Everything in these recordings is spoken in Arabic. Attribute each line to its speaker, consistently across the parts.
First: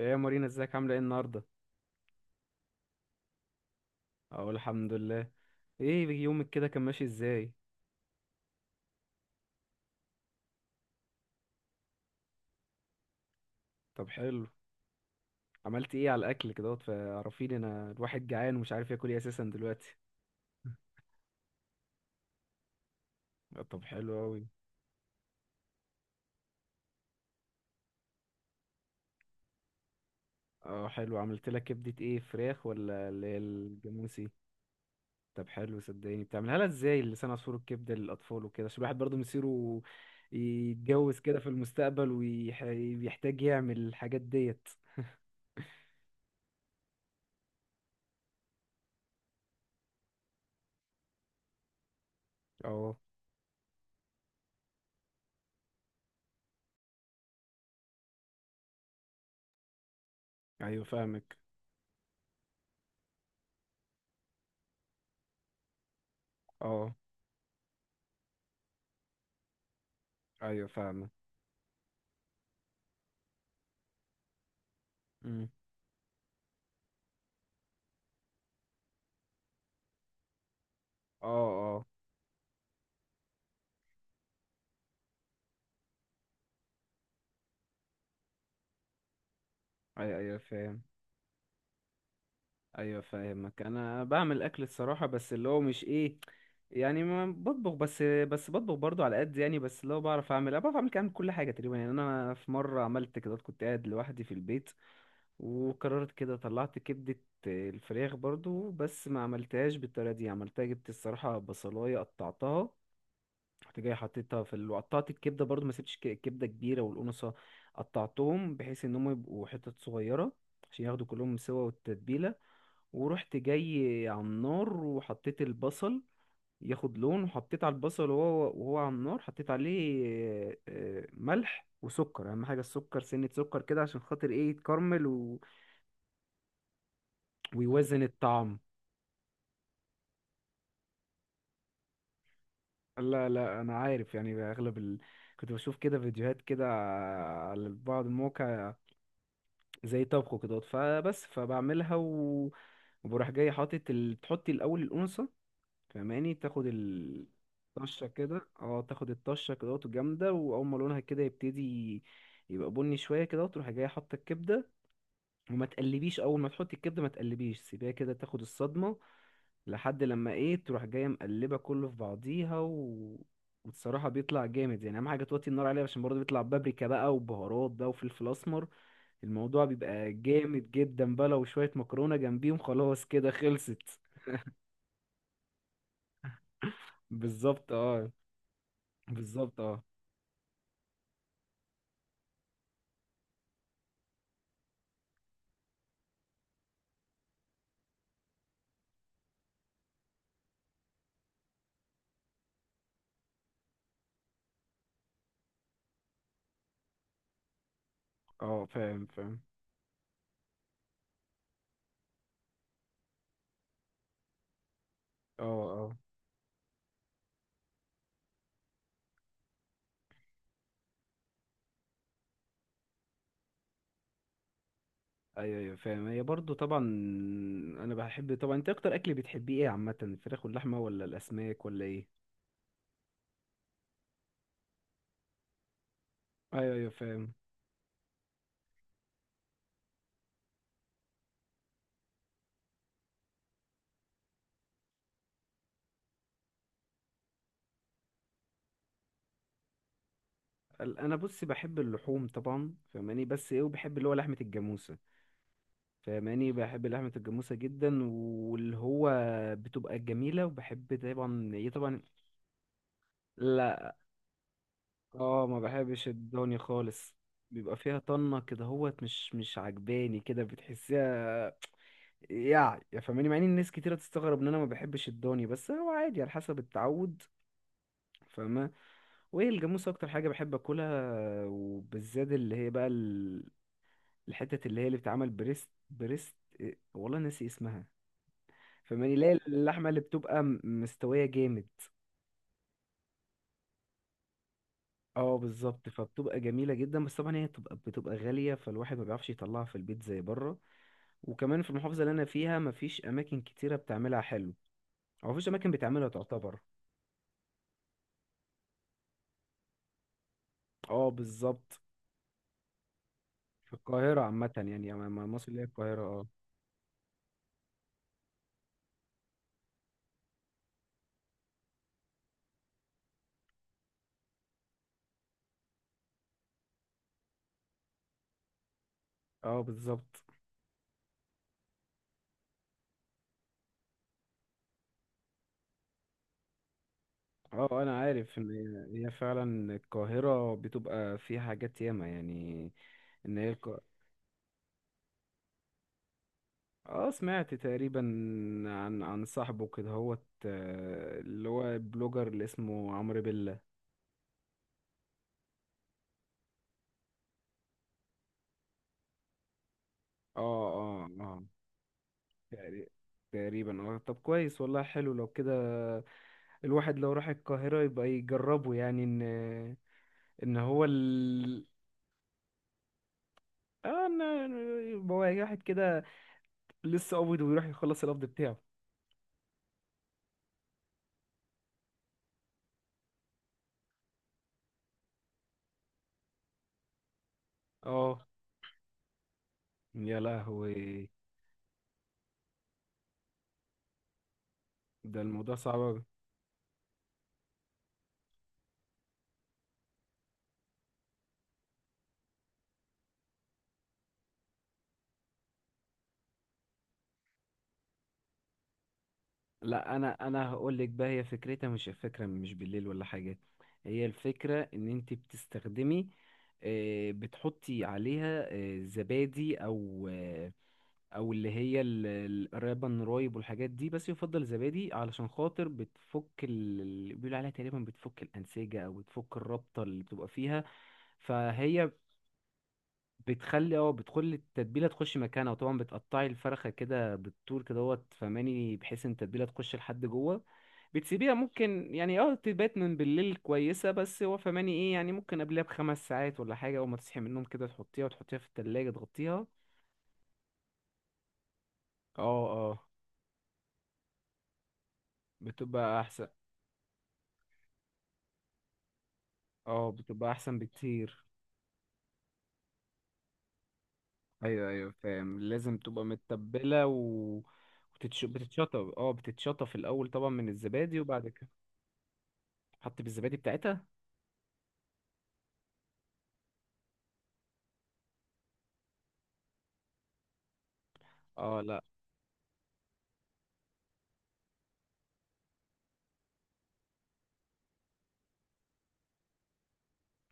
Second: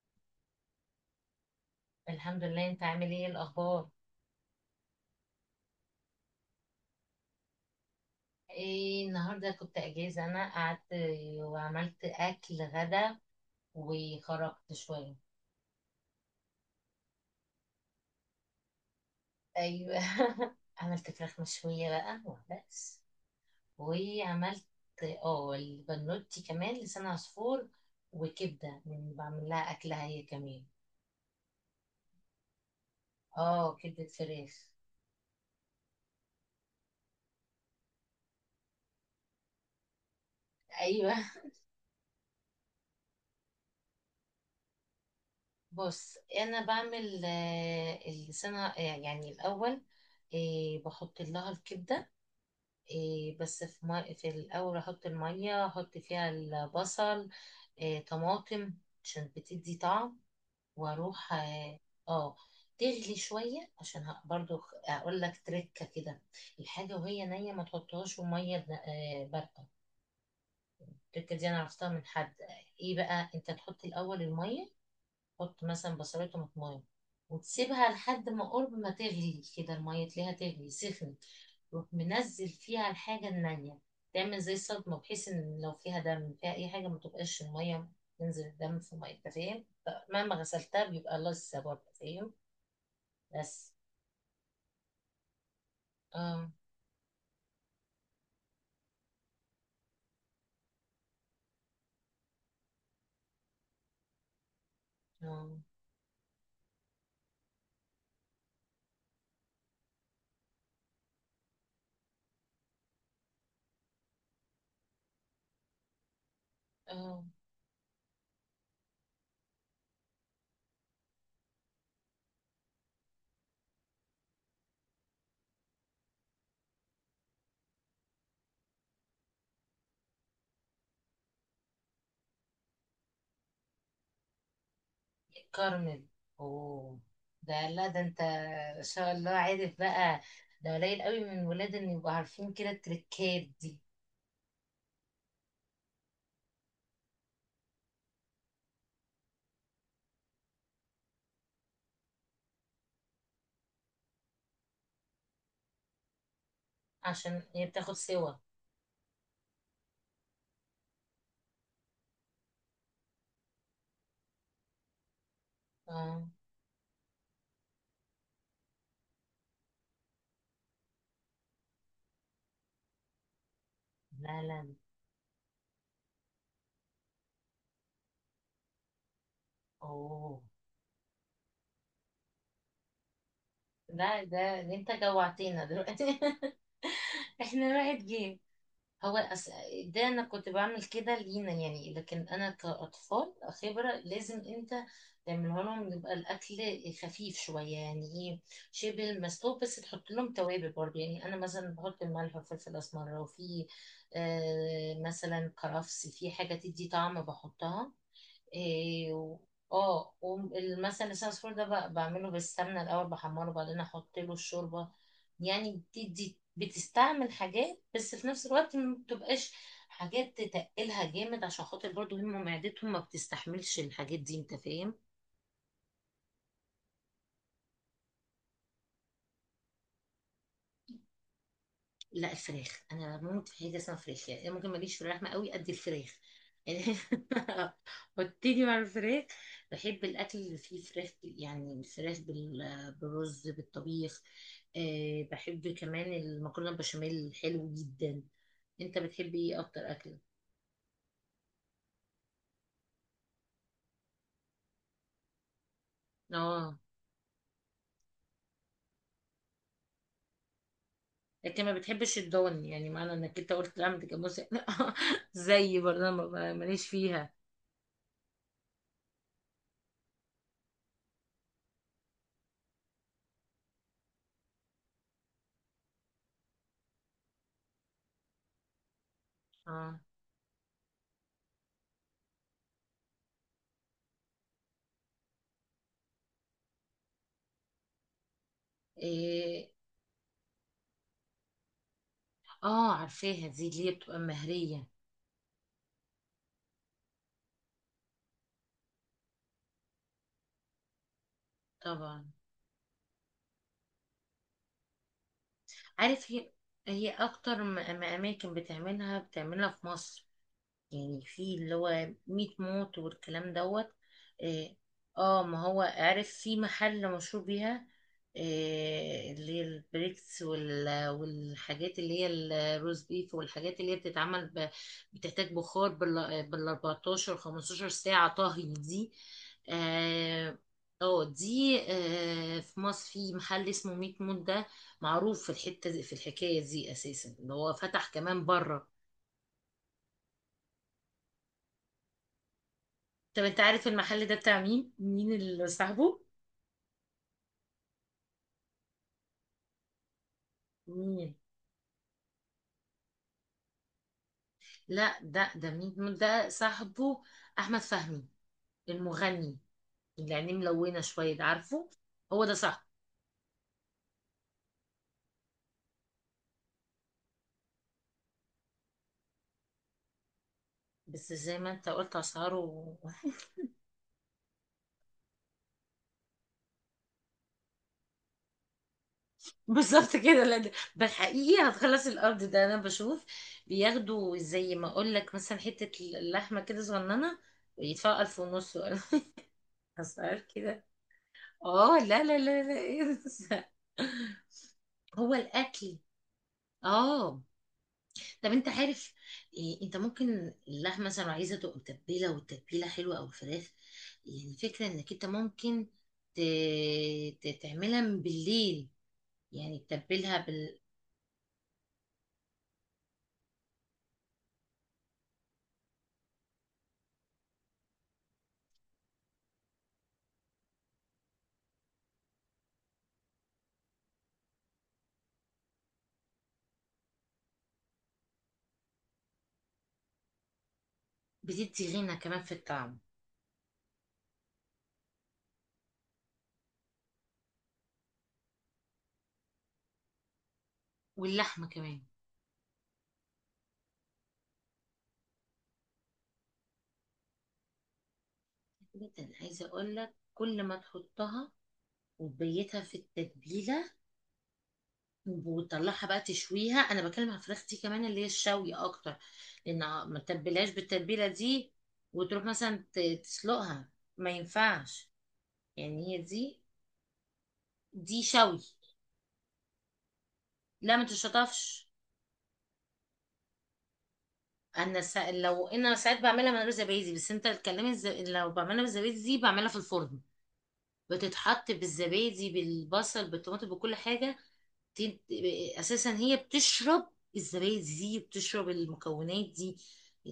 Speaker 1: ايه يا مارينا، ازيك؟ عامله ايه النهارده؟
Speaker 2: الحمد لله، انت عامل ايه الاخبار؟
Speaker 1: اقول الحمد لله. ايه يومك كده، كان ماشي ازاي؟
Speaker 2: ايه النهارده كنت اجازه. انا قعدت وعملت اكل غدا
Speaker 1: طب حلو.
Speaker 2: وخرجت شويه.
Speaker 1: عملت ايه على الاكل كده؟ فعرفيني، انا الواحد جعان ومش عارف ياكل ايه اساسا دلوقتي.
Speaker 2: ايوه، عملت فراخ مشويه بقى وبس.
Speaker 1: آه، طب حلو اوي.
Speaker 2: وعملت اه البنوتي كمان لسان عصفور، وكبده من بعمل لها اكلها هي كمان.
Speaker 1: اه، حلو. عملت لك كبده ايه، فراخ ولا اللي هي
Speaker 2: اه، كبده
Speaker 1: الجاموسي؟
Speaker 2: فراخ.
Speaker 1: طب حلو، صدقني. بتعملها لها ازاي لسان عصفور الكبده للاطفال وكده؟ عشان الواحد برضه مصيره
Speaker 2: ايوه،
Speaker 1: يتجوز كده في المستقبل، ويحتاج يعمل الحاجات ديت.
Speaker 2: بص انا بعمل اللسان، يعني الاول إيه، بحط لها الكبده،
Speaker 1: اه.
Speaker 2: إيه بس في الأول أحط المية، أحط فيها البصل، إيه طماطم، عشان بتدي طعم.
Speaker 1: ايوه
Speaker 2: وأروح
Speaker 1: فاهمك.
Speaker 2: آه، تغلي شوية عشان برضو أقول لك تركة كده.
Speaker 1: اه.
Speaker 2: الحاجة وهي نية ما تحطهاش في مية باردة.
Speaker 1: ايوه فاهمك.
Speaker 2: التركة دي أنا عرفتها من حد. إيه بقى، أنت تحط الأول المية، تحط مثلا بصلات وطماطم، وتسيبها لحد ما قرب ما تغلي كده المية تلاقيها تغلي سخنت.
Speaker 1: اه.
Speaker 2: تروح
Speaker 1: اه.
Speaker 2: منزل فيها الحاجة النانية، تعمل زي صدمة، بحيث ان لو فيها دم، فيها اي حاجة، ما تبقاش المية تنزل الدم في مية. انت فاهم؟
Speaker 1: ايوه،
Speaker 2: مهما
Speaker 1: ايوه فاهم.
Speaker 2: غسلتها بيبقى لسه برضه. فاهم؟
Speaker 1: ايوه فاهمك.
Speaker 2: بس،
Speaker 1: انا بعمل اكل الصراحه، بس اللي هو مش ايه
Speaker 2: اه،
Speaker 1: يعني، ما بطبخ. بس بطبخ برضو على قد يعني، بس اللي هو بعرف اعمل، أنا بعرف اعمل كام كل حاجه تقريبا يعني. انا في مره عملت كده، كنت قاعد لوحدي في البيت
Speaker 2: اه،
Speaker 1: وقررت كده، طلعت كبده الفراخ برضو. بس ما عملتهاش بالطريقه دي. عملتها، جبت الصراحه بصلايه قطعتها، رحت جاي حطيتها في ال... وقطعت الكبده برضو، ما سبتش كبده كبيره،
Speaker 2: اه،
Speaker 1: والقنصه قطعتهم بحيث ان هم يبقوا حتت صغيره، عشان ياخدوا كلهم سوا والتتبيله. ورحت جاي على النار وحطيت البصل ياخد لون، وحطيت على البصل وهو على النار، حطيت عليه ملح وسكر. اهم حاجه السكر، سنه سكر كده عشان خاطر ايه يتكرمل و...
Speaker 2: كارمل. اوه، ده لا، ده
Speaker 1: ويوازن
Speaker 2: انت
Speaker 1: الطعم.
Speaker 2: ان شاء الله عارف بقى. ده قليل قوي من الولاد ان يبقوا عارفين كده
Speaker 1: لا
Speaker 2: التريكات
Speaker 1: لا انا
Speaker 2: دي.
Speaker 1: عارف يعني، اغلب ال... كنت بشوف كده فيديوهات كده على بعض المواقع زي طبخه كده، فبس فبعملها و... وبروح جاي حاطط ال... بتحطي الاول الانثى فاهماني، تاخد ال-
Speaker 2: عشان هي بتاخد
Speaker 1: الطشه
Speaker 2: سوا.
Speaker 1: كده. اه، تاخد الطشه كده الجامده، واول ما لونها كده يبتدي يبقى بني شويه كده، تروح جايه حاطه الكبده. وما تقلبيش،
Speaker 2: اه،
Speaker 1: اول ما تحطي الكبده ما تقلبيش، سيبيها كده تاخد الصدمه. لحد لما ايه، تروح جايه مقلبه كله في بعضيها و... وبصراحه
Speaker 2: لا،
Speaker 1: بيطلع
Speaker 2: لا.
Speaker 1: جامد يعني. اهم حاجه توطي النار عليها، عشان برضه بيطلع بابريكا بقى وبهارات بقى وفلفل اسمر. الموضوع بيبقى
Speaker 2: اوه،
Speaker 1: جامد جدا بقى، لو شوية مكرونة جنبيهم خلاص كده خلصت.
Speaker 2: لا، ده انت جوعتينا دلوقتي. احنا
Speaker 1: بالظبط،
Speaker 2: راحت
Speaker 1: اه.
Speaker 2: جيم. هو أس...
Speaker 1: بالظبط، اه.
Speaker 2: ده انا كنت بعمل كده لينا يعني، لكن انا كاطفال خبره، لازم انت تعمله لهم. يبقى الاكل خفيف شويه، يعني ايه، شبه المسلوق، بس تحط لهم توابل برضه. يعني انا مثلا بحط الملح والفلفل الاسمر، وفي مثلا كرفس، في حاجه تدي طعم بحطها.
Speaker 1: اه، فاهم
Speaker 2: إيه و-
Speaker 1: فاهم.
Speaker 2: اه، ومثلا لسان العصفور ده بعمله بالسمنة الأول، بحمره وبعدين أحط له الشوربة.
Speaker 1: اه،
Speaker 2: يعني
Speaker 1: اه.
Speaker 2: بتستعمل حاجات، بس في نفس الوقت ما بتبقاش حاجات تتقلها جامد، عشان خاطر برضو هم معدتهم ما بتستحملش الحاجات دي. انت فاهم؟
Speaker 1: ايوه، ايوه فاهم. هي برضو طبعا. انا بحب طبعا. انت اكتر اكل بتحبيه ايه عامة، الفراخ واللحمة ولا الاسماك ولا ايه؟
Speaker 2: لا، الفراخ انا بموت في حاجه اسمها فراخ. يعني أنا ممكن ماليش في اللحمه قوي قد الفراخ،
Speaker 1: ايوه، ايوه
Speaker 2: يعني.
Speaker 1: فاهم.
Speaker 2: وابتدي مع الفراخ، بحب الاكل اللي فيه فراخ يعني الفراخ بالرز بالطبيخ. بحب كمان المكرونه البشاميل، حلو جدا. انت بتحب ايه اكتر اكل؟
Speaker 1: ال- انا بص بحب اللحوم طبعا فاهماني، بس ايه، وبحب اللي هو لحمة الجاموسة فاهماني.
Speaker 2: اه،
Speaker 1: بحب لحمة الجاموسة جدا، واللي هو بتبقى جميلة. وبحب طبعا
Speaker 2: لكن
Speaker 1: ايه
Speaker 2: ما
Speaker 1: طبعا.
Speaker 2: بتحبش الضان، يعني معنى انك انت قلت
Speaker 1: لا.
Speaker 2: لا متجوزه.
Speaker 1: اه، ما
Speaker 2: زي
Speaker 1: بحبش
Speaker 2: برضه
Speaker 1: الضاني
Speaker 2: ماليش
Speaker 1: خالص.
Speaker 2: فيها.
Speaker 1: بيبقى فيها طنة كده هوت، مش مش عجباني كده، بتحسيها يعني يا فاهماني. مع ان الناس كتيرة تستغرب ان انا ما بحبش الضاني، بس هو عادي على حسب التعود فاهمة. وايه، الجاموسة
Speaker 2: اه،
Speaker 1: اكتر حاجة بحب اكلها. وبالذات اللي هي بقى ال- الحتت اللي هي اللي بتتعمل بريست. بريست إيه؟ والله ناسي اسمها فاهماني. لا،
Speaker 2: إيه.
Speaker 1: اللحمة اللي بتبقى مستوية جامد.
Speaker 2: اه، عارفاها دي اللي هي بتبقى مهريه.
Speaker 1: اه، بالظبط. فبتبقى جميلة جدا، بس طبعا هي بتبقى غالية، فالواحد ما بيعرفش يطلعها في البيت زي بره. وكمان في المحافظة اللي أنا
Speaker 2: طبعا.
Speaker 1: فيها مفيش أماكن كتيرة بتعملها حلو، أو مفيش أماكن بتعملها
Speaker 2: عارف، هي
Speaker 1: تعتبر.
Speaker 2: هي اكتر اماكن بتعملها في مصر.
Speaker 1: اه
Speaker 2: يعني في اللي
Speaker 1: بالظبط.
Speaker 2: هو ميت موت والكلام
Speaker 1: في
Speaker 2: دوت.
Speaker 1: القاهرة عامة
Speaker 2: اه،
Speaker 1: يعني، مصر اللي
Speaker 2: ما
Speaker 1: هي
Speaker 2: هو
Speaker 1: القاهرة، اه.
Speaker 2: عارف في محل مشهور بيها. اللي هي البريكس والحاجات اللي هي الروز بيف، والحاجات اللي هي بتتعمل بتحتاج بخار بال 14 15 ساعة طهي دي.
Speaker 1: اه، بالظبط.
Speaker 2: اه، دي في مصر، في محل اسمه ميت موت ده، معروف في الحتة دي، في الحكاية دي أساسا، اللي هو
Speaker 1: اه، أنا
Speaker 2: فتح
Speaker 1: عارف
Speaker 2: كمان
Speaker 1: إن
Speaker 2: بره.
Speaker 1: هي فعلا القاهرة بتبقى فيها حاجات ياما يعني، إن
Speaker 2: طب
Speaker 1: هي
Speaker 2: انت
Speaker 1: الق...
Speaker 2: عارف المحل ده بتاع مين اللي صاحبه؟
Speaker 1: اه، سمعت تقريبا عن صاحبه كده هوت، آه،
Speaker 2: مين؟
Speaker 1: اللي هو البلوجر اللي اسمه عمرو بيلا.
Speaker 2: لا ده مين ده صاحبه؟ احمد فهمي، المغني اللي
Speaker 1: اه،
Speaker 2: عينيه ملونه
Speaker 1: اه،
Speaker 2: شويه، ده
Speaker 1: اه.
Speaker 2: عارفه؟ هو ده صاحبه.
Speaker 1: تقري- تقريبا، اه. طب كويس والله، حلو لو كده. الواحد لو راح القاهرة يبقى يجربه يعني، ان ان هو
Speaker 2: بس زي
Speaker 1: ال-
Speaker 2: ما انت قلت اسعاره.
Speaker 1: اه، ان يبقى واحد كده لسه قابض ويروح يخلص القبض بتاعه.
Speaker 2: بالظبط كده. لا ده بالحقيقي هتخلص الارض. ده انا بشوف بياخدوا زي ما اقول لك مثلا حته اللحمه كده صغننه، ويدفعوا
Speaker 1: اه
Speaker 2: الف ونص ولا.
Speaker 1: يا
Speaker 2: اسعار كده.
Speaker 1: لهوي،
Speaker 2: اه، لا، لا، لا، لا، ايه ده؟
Speaker 1: ده
Speaker 2: هو
Speaker 1: الموضوع صعب
Speaker 2: الاكل.
Speaker 1: أوي.
Speaker 2: اه، طب انت عارف إيه، انت ممكن اللحمه مثلا لو عايزه تبقى متبله والتتبيله حلوه، او الفراخ، يعني الفكره انك انت ممكن ت... تعملها من بالليل. يعني
Speaker 1: لا انا
Speaker 2: تتبلها
Speaker 1: هقول لك بقى، هي فكرتها مش فكرة مش بالليل ولا حاجة. هي الفكرة ان انت بتستخدمي، بتحطي عليها زبادي، او او اللي هي ال- القرابة النرايب والحاجات دي، بس يفضل زبادي علشان خاطر بتفك ال- اللي بيقولوا عليها تقريبا بتفك الانسجه او بتفك الرابطه اللي بتبقى فيها.
Speaker 2: بتدي
Speaker 1: فهي
Speaker 2: غنى كمان في الطعم.
Speaker 1: بتخلي، اه، بتخلي التتبيله تخش مكانها. وطبعا بتقطعي الفرخه كده بالطول كده اهوت فماني، بحيث ان التتبيله تخش لحد جوه. بتسيبيها
Speaker 2: واللحمه
Speaker 1: ممكن
Speaker 2: كمان
Speaker 1: يعني اه تبات من بالليل كويسه، بس هو فماني ايه يعني ممكن قبلها بخمس ساعات ولا حاجه، اول ما تصحي من النوم كده تحطيها، وتحطيها في التلاجة
Speaker 2: جدا،
Speaker 1: تغطيها.
Speaker 2: عايزه اقول لك، كل ما تحطها
Speaker 1: اه، اه.
Speaker 2: وتبيتها في التتبيله
Speaker 1: بتبقى
Speaker 2: وتطلعها بقى
Speaker 1: احسن.
Speaker 2: تشويها. انا بكلم على الفراخ دي كمان، اللي هي الشوي اكتر، لان
Speaker 1: اه،
Speaker 2: ما
Speaker 1: بتبقى احسن
Speaker 2: تتبلهاش
Speaker 1: بكتير.
Speaker 2: بالتتبيله دي وتروح مثلا تسلقها، ما
Speaker 1: ايوه، ايوه
Speaker 2: ينفعش.
Speaker 1: فاهم، لازم تبقى
Speaker 2: يعني هي دي
Speaker 1: متبله. و...
Speaker 2: دي
Speaker 1: وتتش...
Speaker 2: شوي.
Speaker 1: بتتشطب، اه، بتتشطب في الاول طبعا من
Speaker 2: لا
Speaker 1: الزبادي،
Speaker 2: ما
Speaker 1: وبعد كده
Speaker 2: تشطفش.
Speaker 1: تحط بالزبادي بتاعتها.
Speaker 2: لو انا ساعات بعملها من غير زبادي. بس انت الكلام، لو بعملها بالزبادي دي بعملها في الفرن،
Speaker 1: اه،
Speaker 2: بتتحط
Speaker 1: لا.
Speaker 2: بالزبادي، بالبصل، بالطماطم، بكل حاجه. تن- اساسا هي بتشرب الزبادي دي، بتشرب المكونات دي،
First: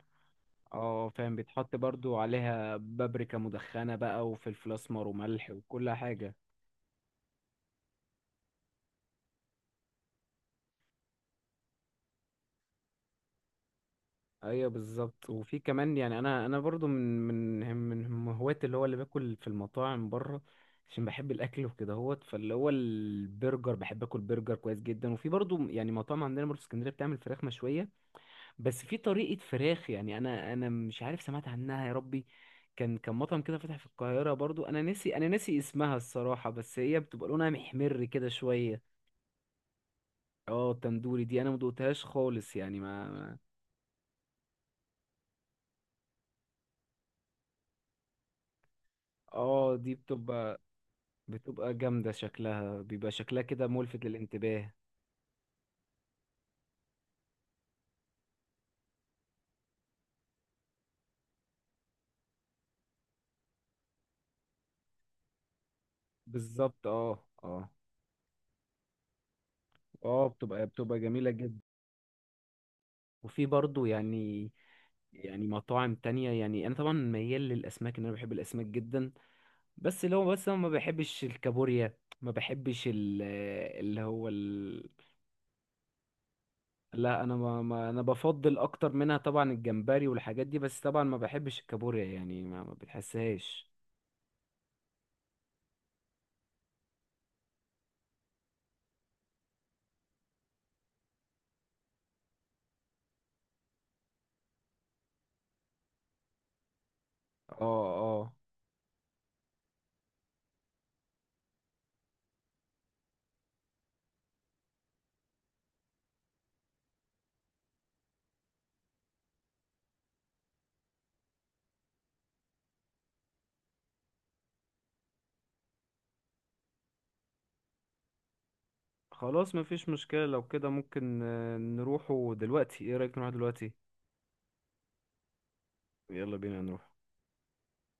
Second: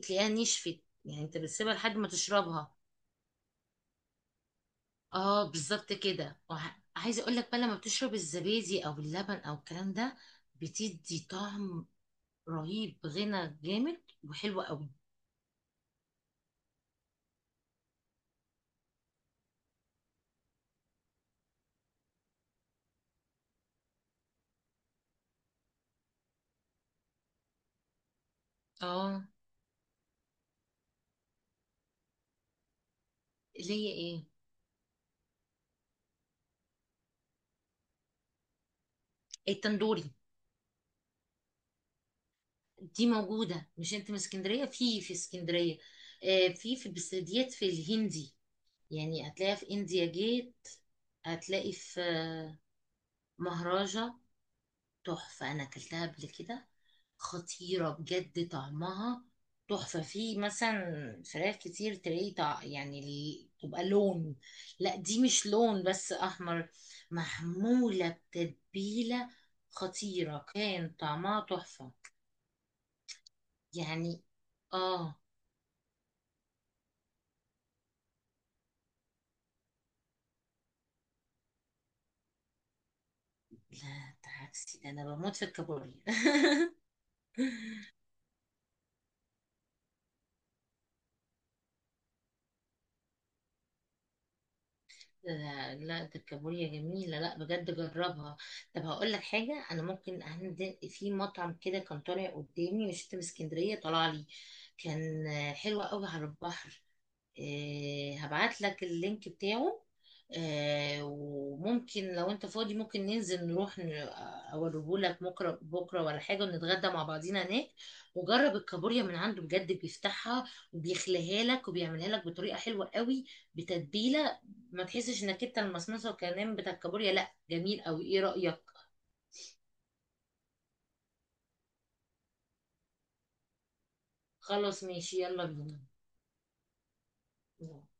Speaker 2: تلاقيها نشفت.
Speaker 1: اه
Speaker 2: يعني
Speaker 1: فاهم،
Speaker 2: انت بتسيبها
Speaker 1: بيتحط
Speaker 2: لحد ما
Speaker 1: برضو
Speaker 2: تشربها.
Speaker 1: عليها بابريكا مدخنه بقى وفلفل اسمر وملح
Speaker 2: اه،
Speaker 1: وكل
Speaker 2: بالظبط
Speaker 1: حاجه.
Speaker 2: كده. عايزه اقول لك بقى، لما بتشرب الزبادي او اللبن او الكلام ده، بتدي طعم رهيب، غنى جامد وحلوة
Speaker 1: ايوه،
Speaker 2: قوي.
Speaker 1: بالظبط. وفي كمان يعني، انا انا برضو من من هوااتي اللي هو اللي باكل في المطاعم بره، عشان بحب الاكل وكده هوت. فاللي هو البرجر، بحب اكل برجر كويس جدا. وفي برضو يعني مطاعم عندنا برضو في اسكندريه بتعمل فراخ مشويه، بس في
Speaker 2: اه،
Speaker 1: طريقه فراخ يعني، انا مش عارف سمعت عنها يا ربي. كان مطعم كده
Speaker 2: اللي
Speaker 1: فتح في
Speaker 2: هي ايه،
Speaker 1: القاهره برضو، انا ناسي، اسمها الصراحه، بس هي بتبقى لونها محمر كده شويه.
Speaker 2: التندوري؟
Speaker 1: اه، التندوري دي انا ما دقتهاش خالص يعني،
Speaker 2: دي
Speaker 1: ما
Speaker 2: موجودة، مش انت من اسكندرية؟ في في اسكندرية في في بس ديت في الهندي، يعني هتلاقيها في
Speaker 1: اه، دي
Speaker 2: انديا
Speaker 1: بتبقى،
Speaker 2: جيت، هتلاقي في
Speaker 1: جامدة
Speaker 2: آه،
Speaker 1: شكلها، بيبقى شكلها كده ملفت
Speaker 2: مهرجة،
Speaker 1: للانتباه.
Speaker 2: تحفة. أنا أكلتها قبل كده، خطيرة بجد طعمها، تحفة. في مثلا فراخ كتير تلاقي يعني تبقى لون، لا دي مش لون بس، أحمر،
Speaker 1: بالظبط، اه، اه،
Speaker 2: محمولة بتتبيلة،
Speaker 1: اه.
Speaker 2: خطيرة
Speaker 1: بتبقى
Speaker 2: كان
Speaker 1: جميلة
Speaker 2: طعمها،
Speaker 1: جدا.
Speaker 2: تحفة.
Speaker 1: وفي برضو
Speaker 2: يعني
Speaker 1: يعني،
Speaker 2: آه
Speaker 1: مطاعم تانية يعني. انا طبعا ميال للاسماك، ان انا بحب الاسماك جدا. بس اللي هو، بس انا ما بحبش الكابوريا، ما بحبش ال- اللي
Speaker 2: لا
Speaker 1: هو
Speaker 2: ده عكسي،
Speaker 1: ال...
Speaker 2: ده أنا بموت في الكابوريا.
Speaker 1: لا انا ما انا بفضل اكتر منها طبعا الجمبري والحاجات دي، بس طبعا ما بحبش الكابوريا يعني، ما بتحسهاش.
Speaker 2: لا، لا ده الكابوريا جميلة، لا بجد جربها. طب هقول لك حاجة، أنا ممكن عندي في مطعم كده كان طالع قدامي، مش في اسكندرية، طلع لي، كان حلو قوي على البحر.
Speaker 1: اه،
Speaker 2: هبعت لك اللينك بتاعه. وممكن لو انت فاضي، ممكن ننزل نروح اوريه لك بكره، بكره ولا حاجه، ونتغدى مع بعضينا هناك. وجرب الكابوريا من عنده بجد، بيفتحها وبيخليها لك، وبيعملها لك بطريقه حلوه قوي بتتبيله. ما تحسش انك انت المصمصه والكلام بتاع الكابوريا. لا، جميل قوي. ايه رايك؟
Speaker 1: خلاص، مفيش مشكلة لو كده. ممكن نروحوا دلوقتي، ايه رأيك؟ نروح دلوقتي؟
Speaker 2: خلاص ماشي، يلا
Speaker 1: يلا بينا نروح.
Speaker 2: بينا.